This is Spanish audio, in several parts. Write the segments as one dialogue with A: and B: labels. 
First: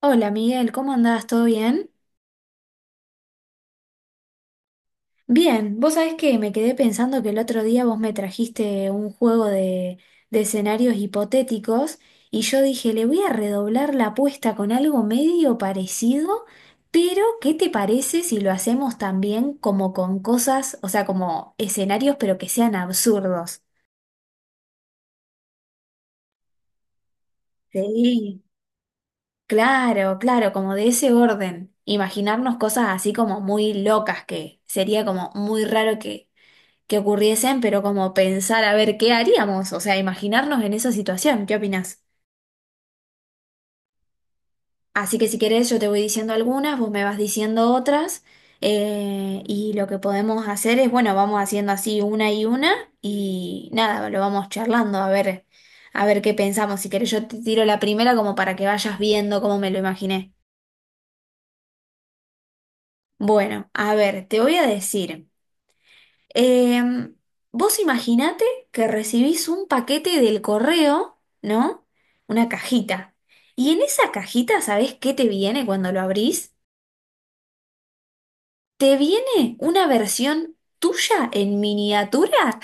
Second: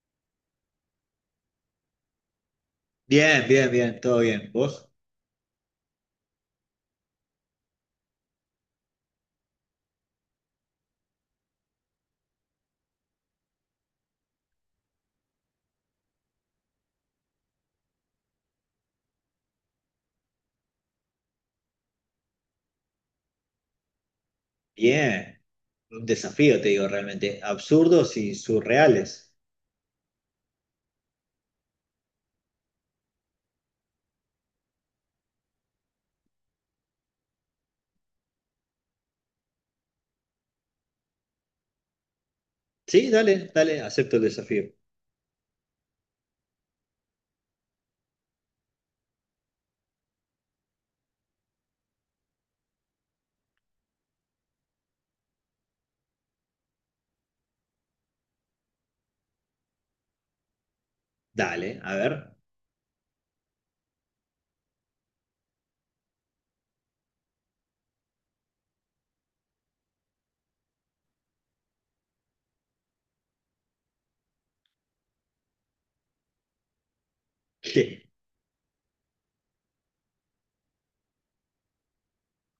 A: Hola Miguel, ¿cómo andás? ¿Todo bien?
B: Bien, bien, bien, todo bien. ¿Vos?
A: Bien, vos sabés que me quedé pensando que el otro día vos me trajiste un juego de escenarios hipotéticos y yo dije, le voy a redoblar la apuesta con algo medio parecido, pero ¿qué te parece si lo hacemos también como con cosas, o sea, como escenarios pero que sean absurdos?
B: Bien. Un desafío, te digo, realmente. Absurdos y
A: Sí.
B: surreales.
A: Claro, claro, como de ese orden. Imaginarnos cosas así como muy locas que sería como muy raro que ocurriesen, pero como pensar a ver qué haríamos, o sea, imaginarnos en esa situación, ¿qué opinás?
B: Sí, dale, dale, acepto el desafío.
A: Así que si querés yo te voy diciendo algunas, vos me vas diciendo otras, y lo que podemos hacer es, bueno, vamos haciendo así una, y nada, lo vamos charlando a ver qué pensamos. Si querés yo te tiro la primera como para que vayas viendo cómo me lo imaginé.
B: Dale, a ver.
A: Bueno, a ver, te voy a decir. Em, vos imaginate que recibís un paquete del correo, ¿no? Una cajita. Y en esa cajita, ¿sabés qué te viene cuando lo abrís?
B: ¿Qué?
A: Te viene una versión tuya en miniatura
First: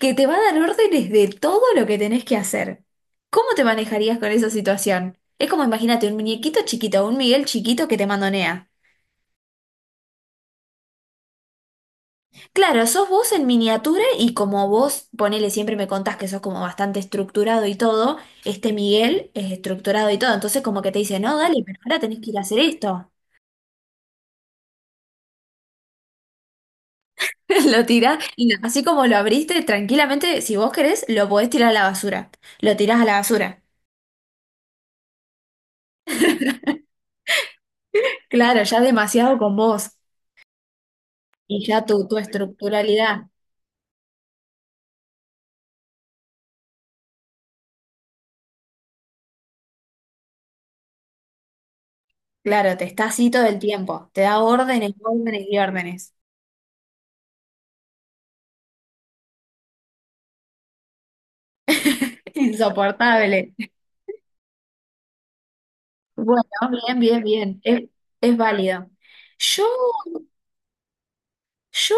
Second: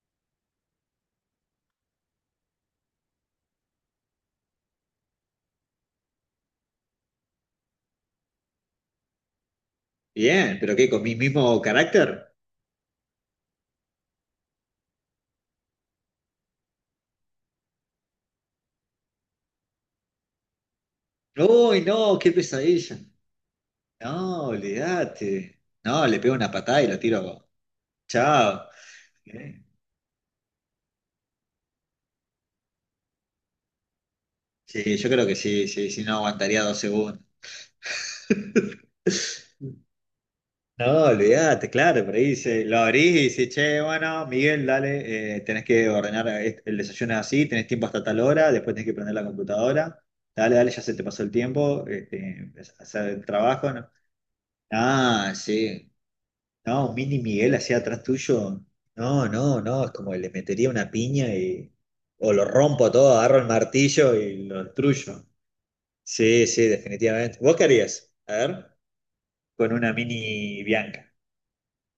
A: que te va a dar órdenes de todo lo que tenés que hacer. ¿Cómo te manejarías con esa situación? Es como imagínate un muñequito chiquito, un Miguel chiquito que te mandonea.
B: Bien, pero ¿qué? ¿Con mi mismo carácter?
A: Claro, sos vos en miniatura y como vos, ponele, siempre me contás que sos como bastante estructurado y todo, este Miguel es estructurado y todo, entonces como que te dice, no, dale, pero
B: Uy,
A: ahora
B: no,
A: tenés que
B: qué
A: ir a hacer
B: pesadilla.
A: esto.
B: No, olvídate. No, le pego una patada y lo tiro.
A: Lo tirás y no,
B: Chao.
A: así como lo abriste,
B: ¿Eh?
A: tranquilamente, si vos querés, lo podés tirar a la basura. Lo tirás a la basura.
B: Sí, yo creo que sí, sí, sí, no aguantaría 2 segundos.
A: Claro, ya demasiado con vos
B: No,
A: y
B: olvídate,
A: ya
B: claro,
A: tu,
B: por
A: tu
B: ahí lo abrís y
A: estructuralidad.
B: dices, che, bueno, Miguel, dale, tenés que ordenar el desayuno es así, tenés tiempo hasta tal hora, después tenés que prender la computadora, dale, dale, ya se te pasó el tiempo,
A: Claro, te está
B: hacer el
A: así todo el
B: trabajo, ¿no?
A: tiempo, te da órdenes,
B: Ah,
A: órdenes y
B: sí,
A: órdenes.
B: no, un mini Miguel así atrás tuyo, no, no, no, es como que le metería una piña y, o lo rompo todo, agarro el
A: Insoportable.
B: martillo y lo destruyo.
A: Bueno,
B: Sí, sí,
A: bien, bien,
B: definitivamente. ¿Vos
A: bien.
B: qué
A: Es,
B: harías? A
A: es
B: ver,
A: válido. Yo,
B: con una mini Bianca.
A: yo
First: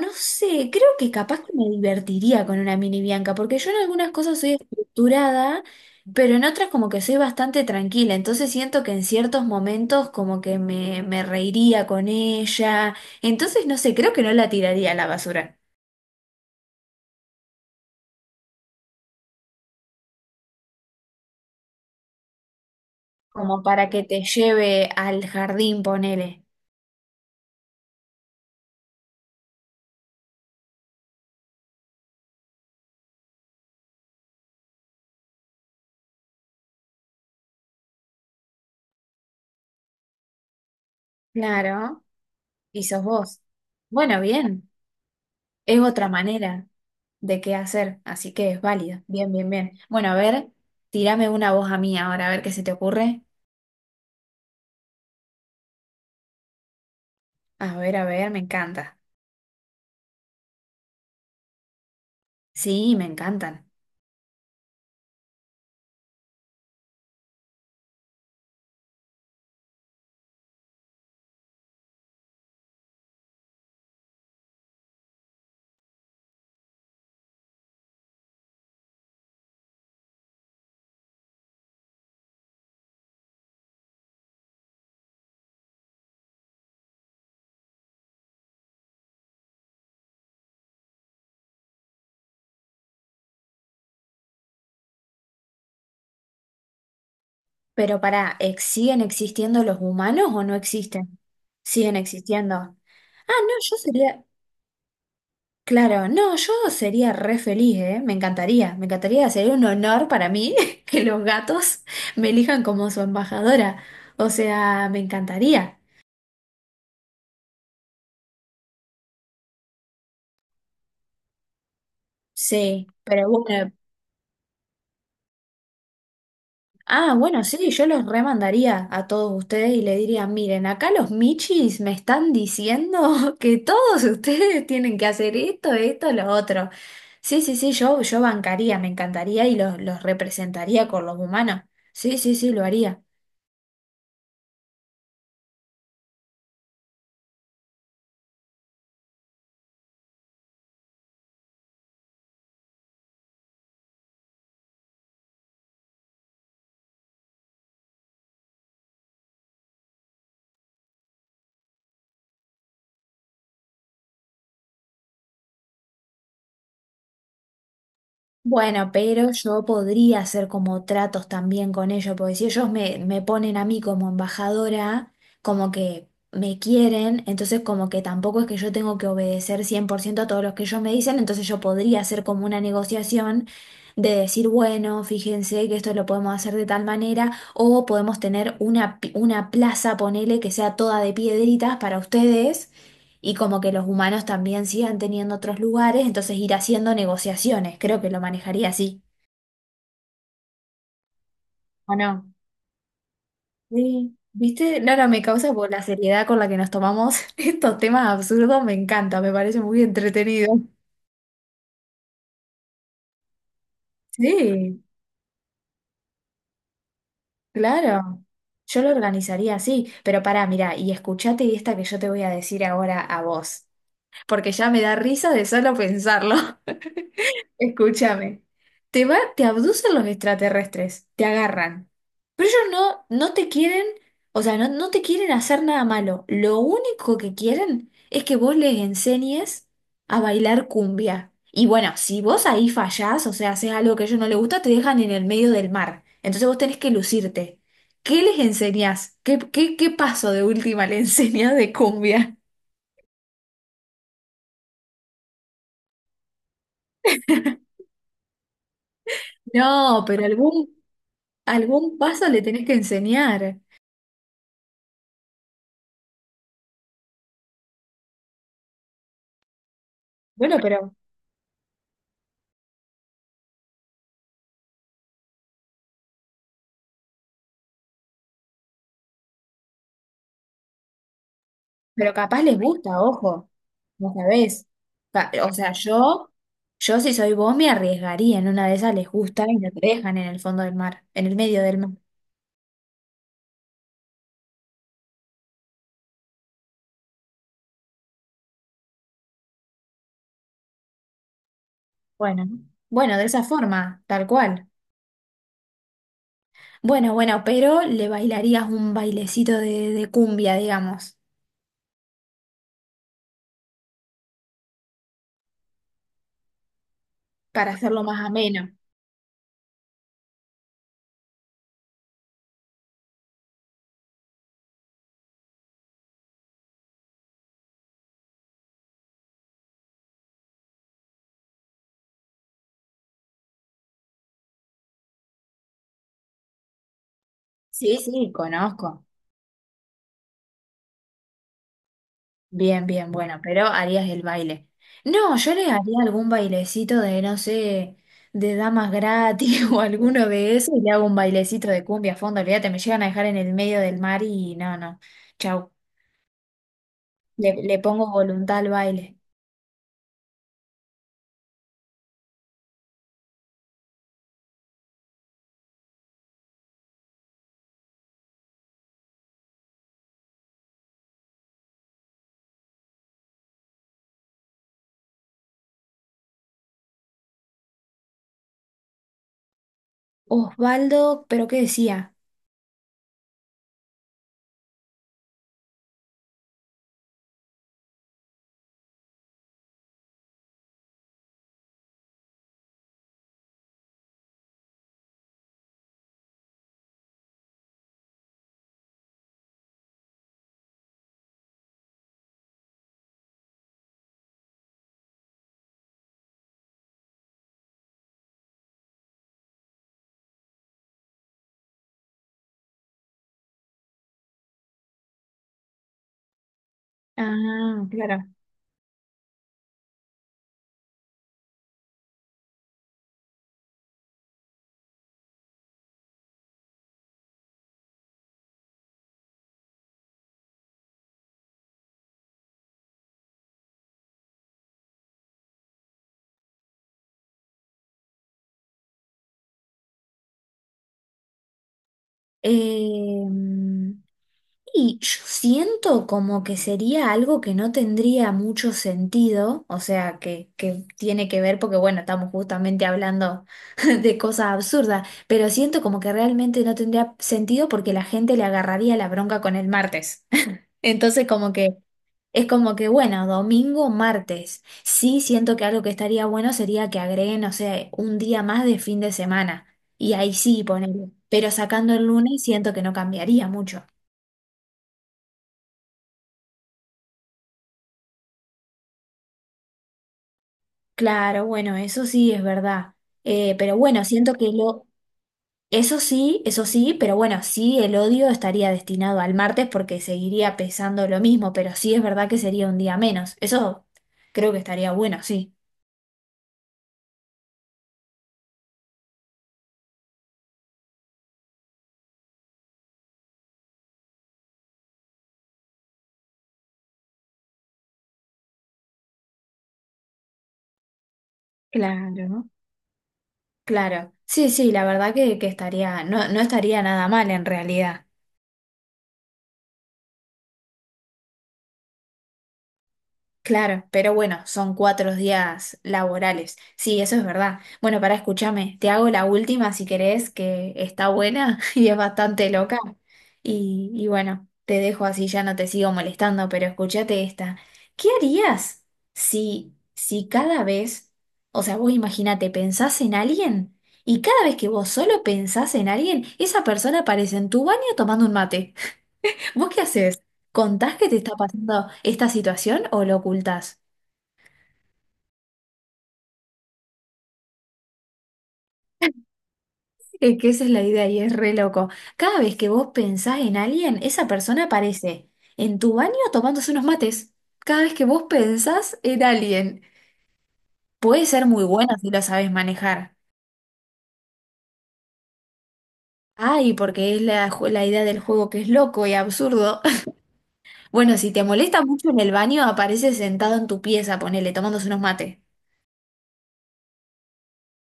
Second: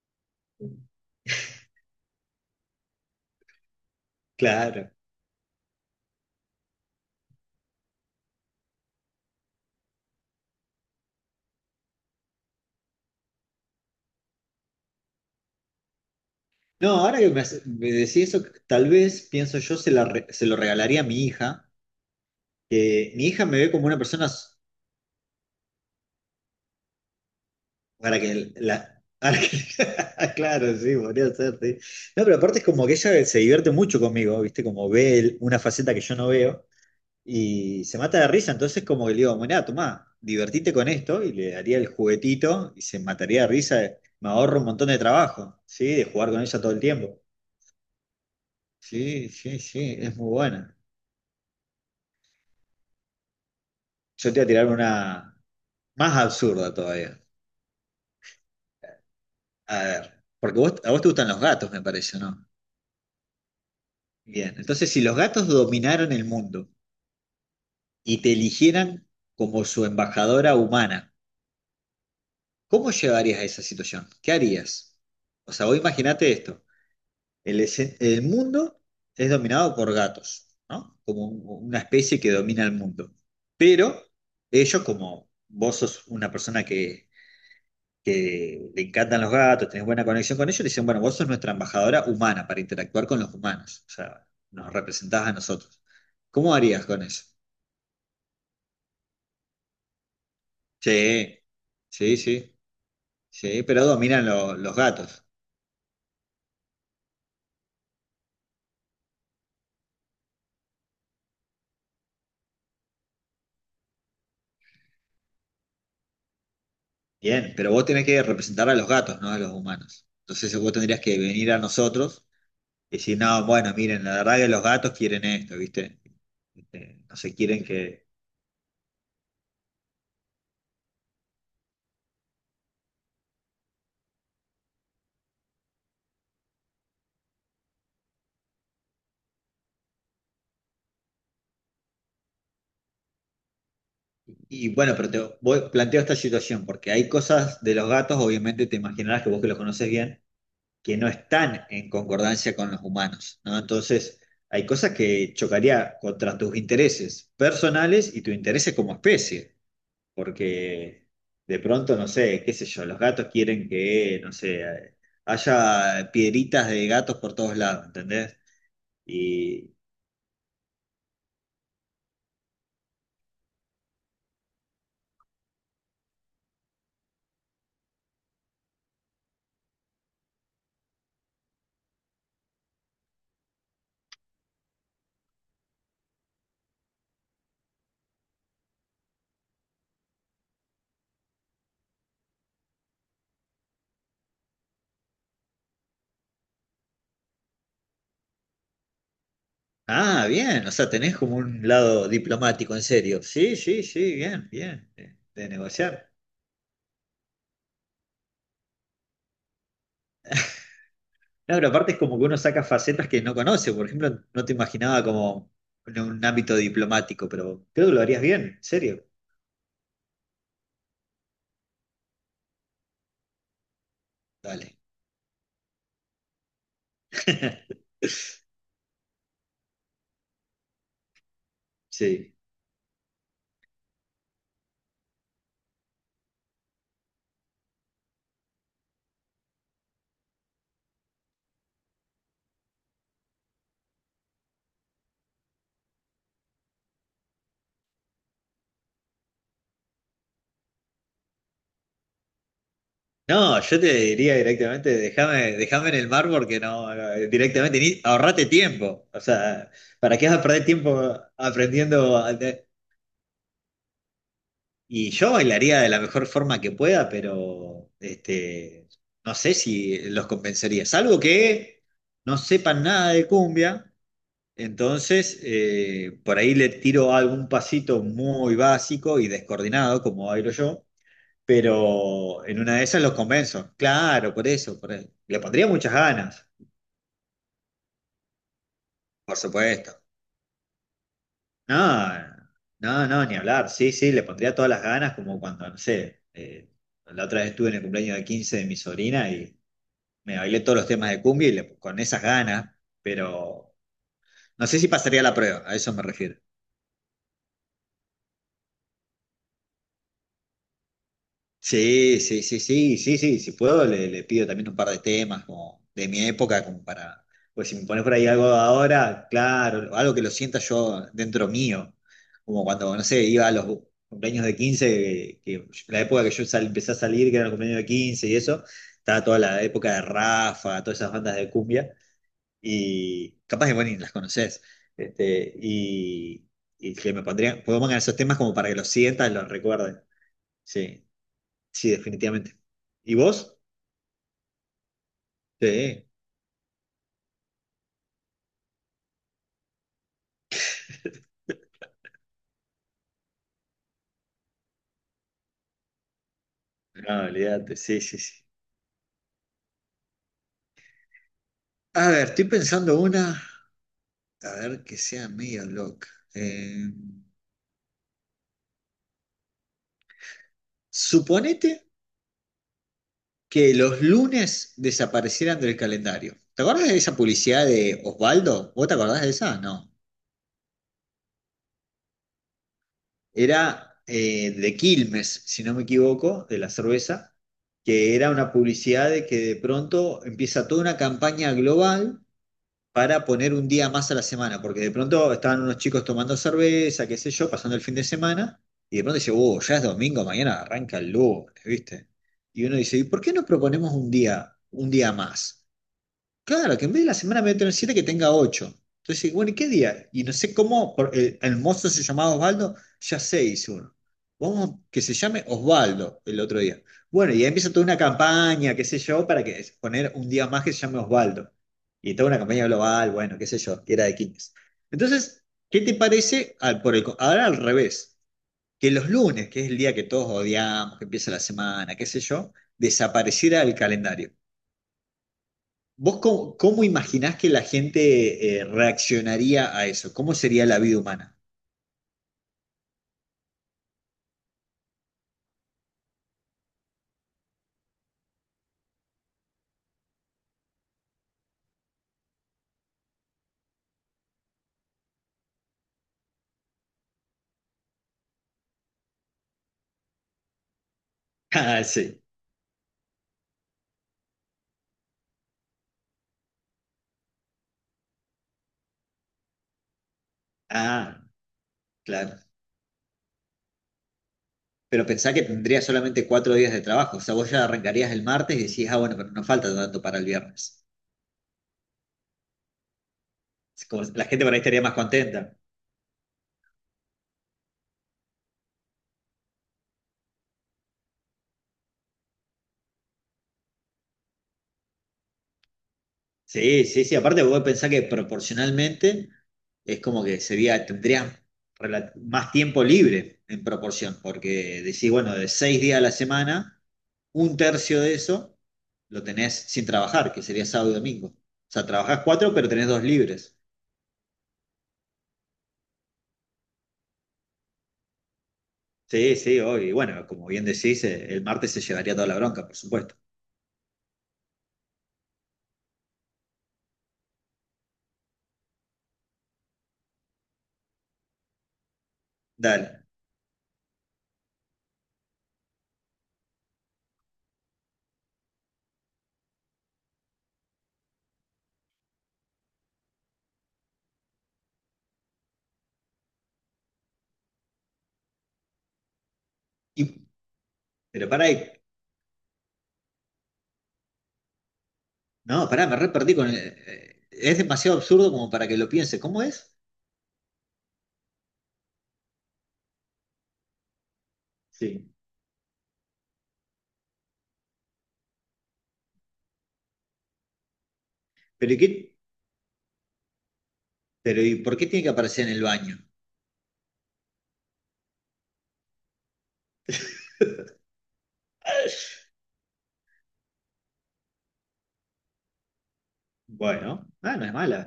A: no sé, creo que capaz que me divertiría con una mini Bianca, porque yo en algunas cosas soy
B: Claro.
A: estructurada, pero en otras como que soy bastante tranquila. Entonces siento que en ciertos momentos como que me reiría con ella. Entonces no sé, creo que no la tiraría a la basura.
B: No, ahora que me decís eso, tal vez pienso yo se lo regalaría a mi hija, que mi hija me
A: Como
B: ve como
A: para
B: una
A: que te
B: persona s-
A: lleve al jardín, ponele.
B: para que la... para que- Claro, sí, podría ser, sí. No, pero aparte es como que ella se divierte mucho conmigo, ¿viste? Como ve una faceta que yo no veo y se mata de risa, entonces como que le digo, bueno, tomá, divertite con esto y le daría el
A: Claro.
B: juguetito y
A: Y
B: se
A: sos vos.
B: mataría de risa,
A: Bueno,
B: me ahorro un
A: bien.
B: montón de trabajo,
A: Es
B: ¿sí? De
A: otra
B: jugar con ella
A: manera
B: todo el tiempo.
A: de qué hacer, así que es válido.
B: Sí,
A: Bien, bien,
B: sí,
A: bien.
B: sí,
A: Bueno, a
B: es muy
A: ver,
B: buena.
A: tírame una voz a mí ahora, a ver qué se te ocurre.
B: Yo te voy a tirar una. Más absurdo todavía.
A: A ver, me encanta.
B: A ver, porque vos, a vos te gustan los gatos, me parece, ¿no?
A: Sí, me encantan.
B: Bien, entonces si los gatos dominaran el mundo y te eligieran como su embajadora humana, ¿cómo llevarías a esa situación? ¿Qué harías? O sea, vos imaginate esto, el mundo es dominado por gatos, ¿no? Como una especie que domina el mundo. Pero ellos, como vos sos una persona que le encantan los gatos, tenés buena conexión con ellos, le dicen, bueno, vos sos nuestra embajadora humana para interactuar con los humanos, o sea, nos representás a nosotros. ¿Cómo harías con eso?
A: Pero para ¿siguen existiendo los humanos o no existen?
B: Sí,
A: Siguen
B: sí,
A: existiendo.
B: sí,
A: Ah, no,
B: sí,
A: yo
B: pero
A: sería,
B: dominan los gatos.
A: claro, no, yo sería re feliz, ¿eh? Me encantaría, sería un honor para mí que los gatos me elijan como su embajadora. O sea, me encantaría.
B: Bien, pero vos tenés que representar a los gatos, no a los humanos. Entonces vos tendrías que venir a nosotros
A: Sí,
B: y decir,
A: pero
B: no,
A: bueno.
B: bueno, miren, la verdad que los gatos quieren esto, ¿viste? Este,
A: Ah,
B: no se
A: bueno,
B: quieren
A: sí, yo los
B: que.
A: remandaría a todos ustedes y le diría, miren, acá los michis me están diciendo que todos ustedes tienen que hacer esto, esto, lo otro. Sí, sí, sí, yo bancaría, me encantaría y los representaría con los humanos. Sí, sí, sí, lo haría.
B: Y bueno, pero planteo esta situación, porque hay cosas de los gatos, obviamente te imaginarás que vos que los conoces bien, que no están en concordancia con los humanos, ¿no? Entonces, hay cosas que chocaría contra tus intereses personales y tu intereses como especie, porque de pronto, no sé, qué sé yo, los gatos quieren que, no sé, haya piedritas de gatos por todos lados, ¿entendés?
A: Bueno, pero yo
B: Y.
A: podría hacer como tratos también con ellos, porque si ellos me ponen a mí como embajadora, como que me quieren, entonces como que tampoco es que yo tengo que obedecer 100% a todos los que ellos me dicen, entonces yo podría hacer como una negociación de decir, bueno, fíjense que esto lo podemos hacer de tal manera, o podemos tener una plaza, ponele, que sea toda de piedritas para ustedes. Y como que los humanos también sigan teniendo otros lugares, entonces ir haciendo negociaciones. Creo que lo manejaría así.
B: Ah, bien, o sea, tenés como un
A: ¿O
B: lado
A: no?
B: diplomático, en serio. Sí, sí, sí,
A: Sí.
B: bien,
A: ¿Viste?
B: bien,
A: Laura, me
B: de
A: causa por la
B: negociar.
A: seriedad con la que nos tomamos estos temas absurdos. Me encanta, me parece muy entretenido.
B: No, pero aparte es como que uno saca facetas que no conoce. Por ejemplo, no te
A: Sí,
B: imaginaba como en un ámbito diplomático, pero creo que lo
A: claro.
B: harías bien, en
A: Yo lo
B: serio.
A: organizaría así. Pero pará, mira, y escuchate esta que yo te voy a decir ahora a vos. Porque ya
B: Dale.
A: me da risa de solo pensarlo. Escúchame, te abducen los extraterrestres, te agarran,
B: Sí.
A: pero ellos no, no te quieren, o sea, no, no te quieren hacer nada malo. Lo único que quieren es que vos les enseñes a bailar cumbia. Y bueno, si vos ahí fallás, o sea, haces algo que a ellos no les gusta, te dejan en el medio del mar. Entonces vos tenés que lucirte. ¿Qué les enseñás? ¿Qué paso de última le enseñás de cumbia?
B: No, yo te diría directamente, déjame, déjame en el mar porque no, directamente, ni, ahorrate tiempo. O sea,
A: No,
B: ¿para
A: pero
B: qué vas a perder
A: algún,
B: tiempo
A: algún
B: aprendiendo?
A: paso le tenés que enseñar.
B: Y yo bailaría de la mejor forma que pueda, pero no sé si los
A: Bueno,
B: convencería.
A: pero
B: Salvo que no sepan nada de cumbia, entonces por ahí le tiro algún pasito muy básico y descoordinado, como bailo yo,
A: Pero capaz
B: pero
A: les
B: en una de
A: gusta,
B: esas los
A: ojo,
B: convenzo.
A: no
B: Claro, por
A: sabés.
B: eso, por eso. Le
A: O
B: pondría
A: sea,
B: muchas
A: yo,
B: ganas,
A: yo si soy vos me arriesgaría, en una de esas les
B: por
A: gusta y lo
B: supuesto.
A: dejan en el fondo del mar, en el medio del mar.
B: No, no, no, ni hablar. Sí, sí, le pondría todas las ganas, como cuando, no sé, la otra vez estuve en el cumpleaños de 15 de mi sobrina y me bailé todos los temas de cumbia y con esas
A: Bueno,
B: ganas,
A: bueno, de esa
B: pero
A: forma, tal
B: no
A: cual.
B: sé si pasaría la prueba, a eso me refiero.
A: Bueno, bueno, pero le bailarías un bailecito de cumbia, digamos,
B: Sí, sí, sí, sí, sí, sí, si puedo le pido también un par de temas como de mi época, como para, pues
A: para
B: si me
A: hacerlo
B: pones por
A: más
B: ahí algo de
A: ameno.
B: ahora, claro, algo que lo sienta yo dentro mío, como cuando, no sé, iba a los cumpleaños de 15 que la época que yo empecé a salir, que era el cumpleaños de 15 y eso, estaba toda la época de Rafa, todas esas bandas de cumbia, y capaz que, bueno, ni las conoces, este, y, y que me pondrían, pongan
A: Sí,
B: esos
A: sí,
B: temas como para que los
A: conozco.
B: sientas, los recuerdes, sí. Sí, definitivamente.
A: Bien, bien,
B: ¿Y
A: bueno,
B: vos?
A: pero harías el baile. No, yo le haría
B: Sí,
A: algún bailecito de, no sé, de damas gratis o alguno de esos y le hago un bailecito de cumbia a fondo. Olvídate, me llegan a dejar en el medio del mar y no, no. Chau.
B: no,
A: Le,
B: olvídate,
A: le
B: sí,
A: pongo
B: sí, sí.
A: voluntad al baile.
B: A ver, estoy pensando una, a ver que sea medio loca. Eh, suponete que los lunes desaparecieran del calendario. ¿Te acordás de esa publicidad de Osvaldo? ¿Vos te acordás de esa? No.
A: Osvaldo, ¿pero qué decía?
B: Era de Quilmes, si no me equivoco, de la cerveza, que era una publicidad de que de pronto empieza toda una campaña global, para poner un día más a la semana, porque de pronto estaban unos chicos tomando cerveza, qué sé yo, pasando el fin de semana, y de pronto dice, oh, ya es domingo, mañana arranca el lunes, ¿viste? Y uno dice, ¿y por qué no proponemos un día más? Claro, que en vez de la semana voy a tener siete, que tenga ocho. Entonces, bueno, ¿y qué día? Y no sé cómo, el mozo se llamaba Osvaldo, ya sé, hizo uno. Vamos, que se llame Osvaldo el otro día. Bueno, y ahí empieza toda
A: Ah,
B: una
A: claro.
B: campaña, qué sé yo, para que poner un día más que se llame Osvaldo. Y toda una campaña global, bueno, qué sé yo, que era de quienes. Entonces, ¿qué te parece? Ahora al revés, que los lunes, que es el día que todos odiamos, que empieza la semana, qué sé yo, desapareciera el calendario. ¿Vos cómo imaginás que la gente reaccionaría a eso? ¿Cómo sería la vida humana?
A: Eh, Y yo siento como que sería algo que no tendría mucho sentido, o sea, que tiene que ver, porque bueno, estamos justamente hablando de cosas absurdas, pero siento como que realmente no tendría sentido porque la gente le agarraría la bronca con el martes. Entonces como que
B: Ah, sí.
A: es como que bueno, domingo, martes. Sí siento que algo que estaría bueno sería que agreguen, no sé, un día más de fin de semana. Y ahí sí ponerlo.
B: Ah,
A: Pero sacando el
B: claro.
A: lunes siento que no cambiaría mucho.
B: Pero pensá que tendría solamente 4 días de trabajo. O sea, vos ya arrancarías el martes y decís, ah, bueno, pero nos falta tanto para el viernes.
A: Claro, bueno, eso sí es verdad. Pero bueno,
B: La
A: siento
B: gente
A: que
B: por ahí estaría
A: lo.
B: más contenta.
A: Eso sí, pero bueno, sí, el odio estaría destinado al martes porque seguiría pesando lo mismo, pero sí es verdad que sería un día menos. Eso creo que estaría bueno, sí.
B: Sí, sí, sí. Aparte, vos pensás que proporcionalmente es como que sería, tendrías más tiempo libre en proporción, porque decís, bueno, de 6 días a la semana, un tercio de eso lo tenés sin trabajar, que sería sábado y domingo. O sea, trabajás
A: Claro.
B: cuatro, pero tenés dos libres.
A: Claro. Sí, sí, la verdad que estaría, no, no estaría nada mal en realidad.
B: Sí, sí, obvio. Y bueno, como bien decís, el martes se llevaría toda la bronca, por supuesto.
A: Claro, pero bueno, son 4 días laborales. Sí, eso es verdad. Bueno, para escúchame, te hago la última si querés, que está buena y es bastante loca.
B: Dale.
A: Y bueno, te dejo así, ya no te sigo molestando, pero escúchate esta. ¿Qué harías si cada vez, o sea, vos imagínate, pensás en alguien y cada vez que vos solo pensás en alguien, esa persona aparece en tu baño tomando un mate? ¿Vos qué haces?
B: Y-
A: ¿Contás que te
B: pero
A: está
B: pará,
A: pasando esta situación o lo ocultás?
B: no, pará, me re perdí con es demasiado absurdo como para que lo piense. ¿Cómo es?
A: Es que esa es la idea y es re loco. Cada vez que vos pensás en alguien, esa persona
B: Sí.
A: aparece en tu baño tomándose unos mates. Cada vez que vos pensás en alguien, puede ser muy
B: Pero ¿y
A: buena si
B: qué?
A: la sabes manejar.
B: Pero ¿y por qué tiene que aparecer en el baño?
A: Ay, porque es la idea del juego que es loco y absurdo. Bueno, si te molesta mucho en el baño, aparece sentado en tu pieza, ponele, tomándose unos mates.
B: Bueno, ah, no es mala.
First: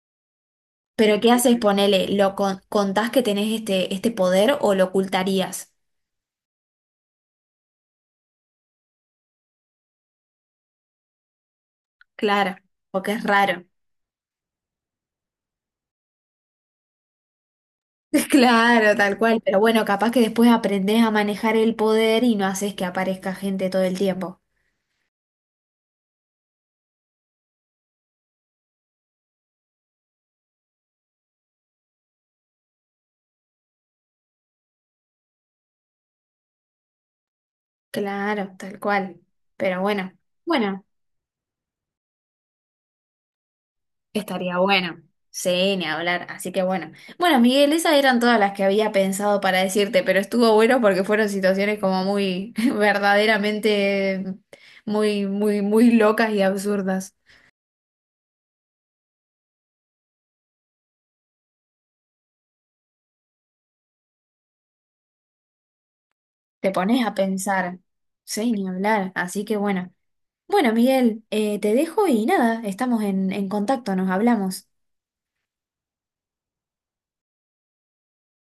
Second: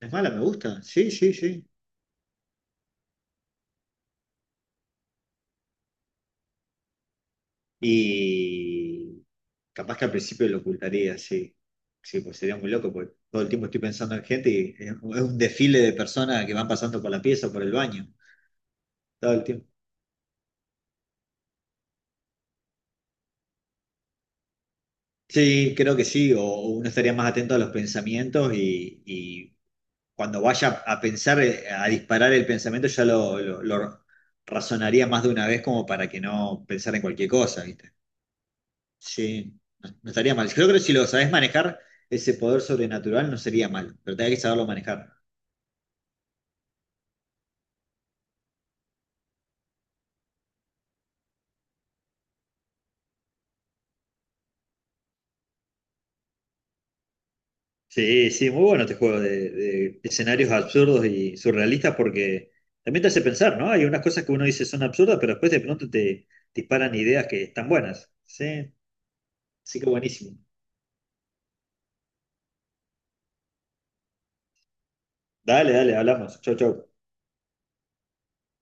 B: No es mala, me gusta. Sí,
A: Pero ¿qué
B: sí,
A: haces?
B: sí.
A: Ponele, ¿lo contás que tenés este poder o lo ocultarías?
B: Y capaz que al principio lo ocultaría, sí. Sí, pues
A: Claro,
B: sería muy loco,
A: porque
B: porque
A: es
B: todo el
A: raro.
B: tiempo estoy pensando en gente y es un desfile de personas que van pasando por la pieza o por el baño.
A: Claro, tal
B: Todo
A: cual,
B: el
A: pero
B: tiempo.
A: bueno, capaz que después aprendés a manejar el poder y no haces que aparezca gente todo el tiempo.
B: Sí, creo que sí. O uno estaría más atento a los pensamientos y cuando vaya a pensar, a disparar el pensamiento, ya lo razonaría más de una vez como para que no pensar en cualquier cosa, ¿viste?
A: Claro, tal cual.
B: Sí,
A: Pero
B: no, no
A: bueno,
B: estaría mal. Yo creo que
A: bueno,
B: si lo sabés manejar, ese poder sobrenatural no sería mal, pero tenés que
A: estaría
B: saberlo
A: bueno.
B: manejar.
A: Sí, ni hablar, así que bueno. Bueno, Miguel, esas eran todas las que había pensado para decirte, pero estuvo bueno porque fueron situaciones como muy, verdaderamente, muy, muy, muy locas y absurdas.
B: Sí, sí, muy bueno este juego de escenarios absurdos y surrealistas porque también te hace pensar, ¿no? Hay unas cosas que uno dice son absurdas, pero después de pronto te
A: Te
B: disparan
A: pones a
B: ideas que están
A: pensar,
B: buenas. Sí,
A: sí, ni hablar, así que
B: sí que
A: bueno.
B: buenísimo.
A: Bueno, Miguel, te dejo y nada, estamos en contacto, nos hablamos.
B: Dale, dale, hablamos. Chau, chau.